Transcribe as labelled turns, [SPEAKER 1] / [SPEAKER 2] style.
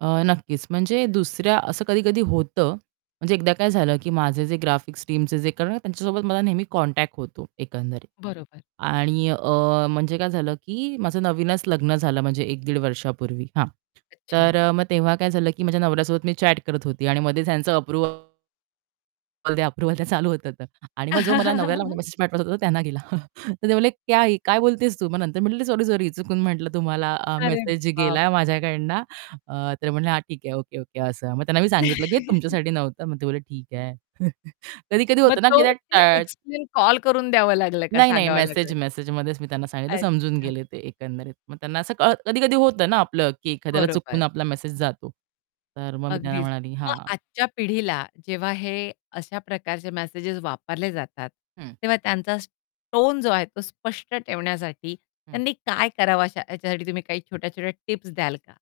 [SPEAKER 1] अ, नक्कीच. म्हणजे दुसऱ्या, असं कधी-कधी होतं. म्हणजे एकदा काय झालं, की माझे जे ग्राफिक्स टीमचे जे कारण काय, त्यांच्यासोबत मला नेहमी कॉन्टॅक्ट होतो, एकंदरीत.
[SPEAKER 2] बरोबर.
[SPEAKER 1] आणि, अ, म्हणजे काय झालं, की माझं नवीनच लग्न झालं, म्हणजे 1 दीड वर्षापूर्वी हां.
[SPEAKER 2] अच्छा.
[SPEAKER 1] तर मग तेव्हा काय झालं, की माझ्या नवऱ्यासोबत मी चॅट करत होती. आणि मध्येच त्यांचं अप्रूव्हल द्या अप्रूव्हल द्या चालू होत होतं. आणि मग जो मला नवऱ्याला मेसेज पाठवायचा होता, तो त्यांना गेला. तर ते म्हणाले, "क्या है ये? काय बोलतेस तू?" मग नंतर मी म्हटलं, "सॉरी, सॉरी. चुकून म्हटलं, तुम्हाला, अ,
[SPEAKER 2] अरे
[SPEAKER 1] मेसेज गेलाय
[SPEAKER 2] बापरे!
[SPEAKER 1] माझ्याकडून." अ, तर ते म्हणाले, "हां, ठीक आहे, ओके ओके." असं. मग त्यांना मी सांगितलं, की "हे तुमच्यासाठी नव्हतं." मग ते म्हणाले, "ठीक आहे." कधी-कधी
[SPEAKER 2] मग
[SPEAKER 1] होतं ना की
[SPEAKER 2] तो
[SPEAKER 1] त्या
[SPEAKER 2] ते
[SPEAKER 1] टळ
[SPEAKER 2] एक्सप्लेन कॉल करून द्यावं लागलं का
[SPEAKER 1] नाही, नाही.
[SPEAKER 2] सांगावं
[SPEAKER 1] मेसेज
[SPEAKER 2] लागलं?
[SPEAKER 1] मेसेजमध्येच मी त्यांना सांगितलं समजून
[SPEAKER 2] अच्छा.
[SPEAKER 1] गेले ते एकंदरीत. मग त्यांना असं कळ कधी-कधी होतं ना आपलं की एखाद्याला
[SPEAKER 2] बरोबर.
[SPEAKER 1] चुकवून आपला मेसेज जातो. तर मग मी त्यांना
[SPEAKER 2] अगदीच.
[SPEAKER 1] म्हणाली
[SPEAKER 2] मग
[SPEAKER 1] हां.
[SPEAKER 2] आजच्या पिढीला जेव्हा हे अशा प्रकारचे मेसेजेस वापरले जातात,
[SPEAKER 1] हं.
[SPEAKER 2] तेव्हा त्यांचाच टोन जो आहे तो स्पष्ट ठेवण्यासाठी
[SPEAKER 1] हं.
[SPEAKER 2] त्यांनी काय करावं, अशा ह्याच्यासाठी तुम्ही काही छोट्या-छोट्या टिप्स द्याल का?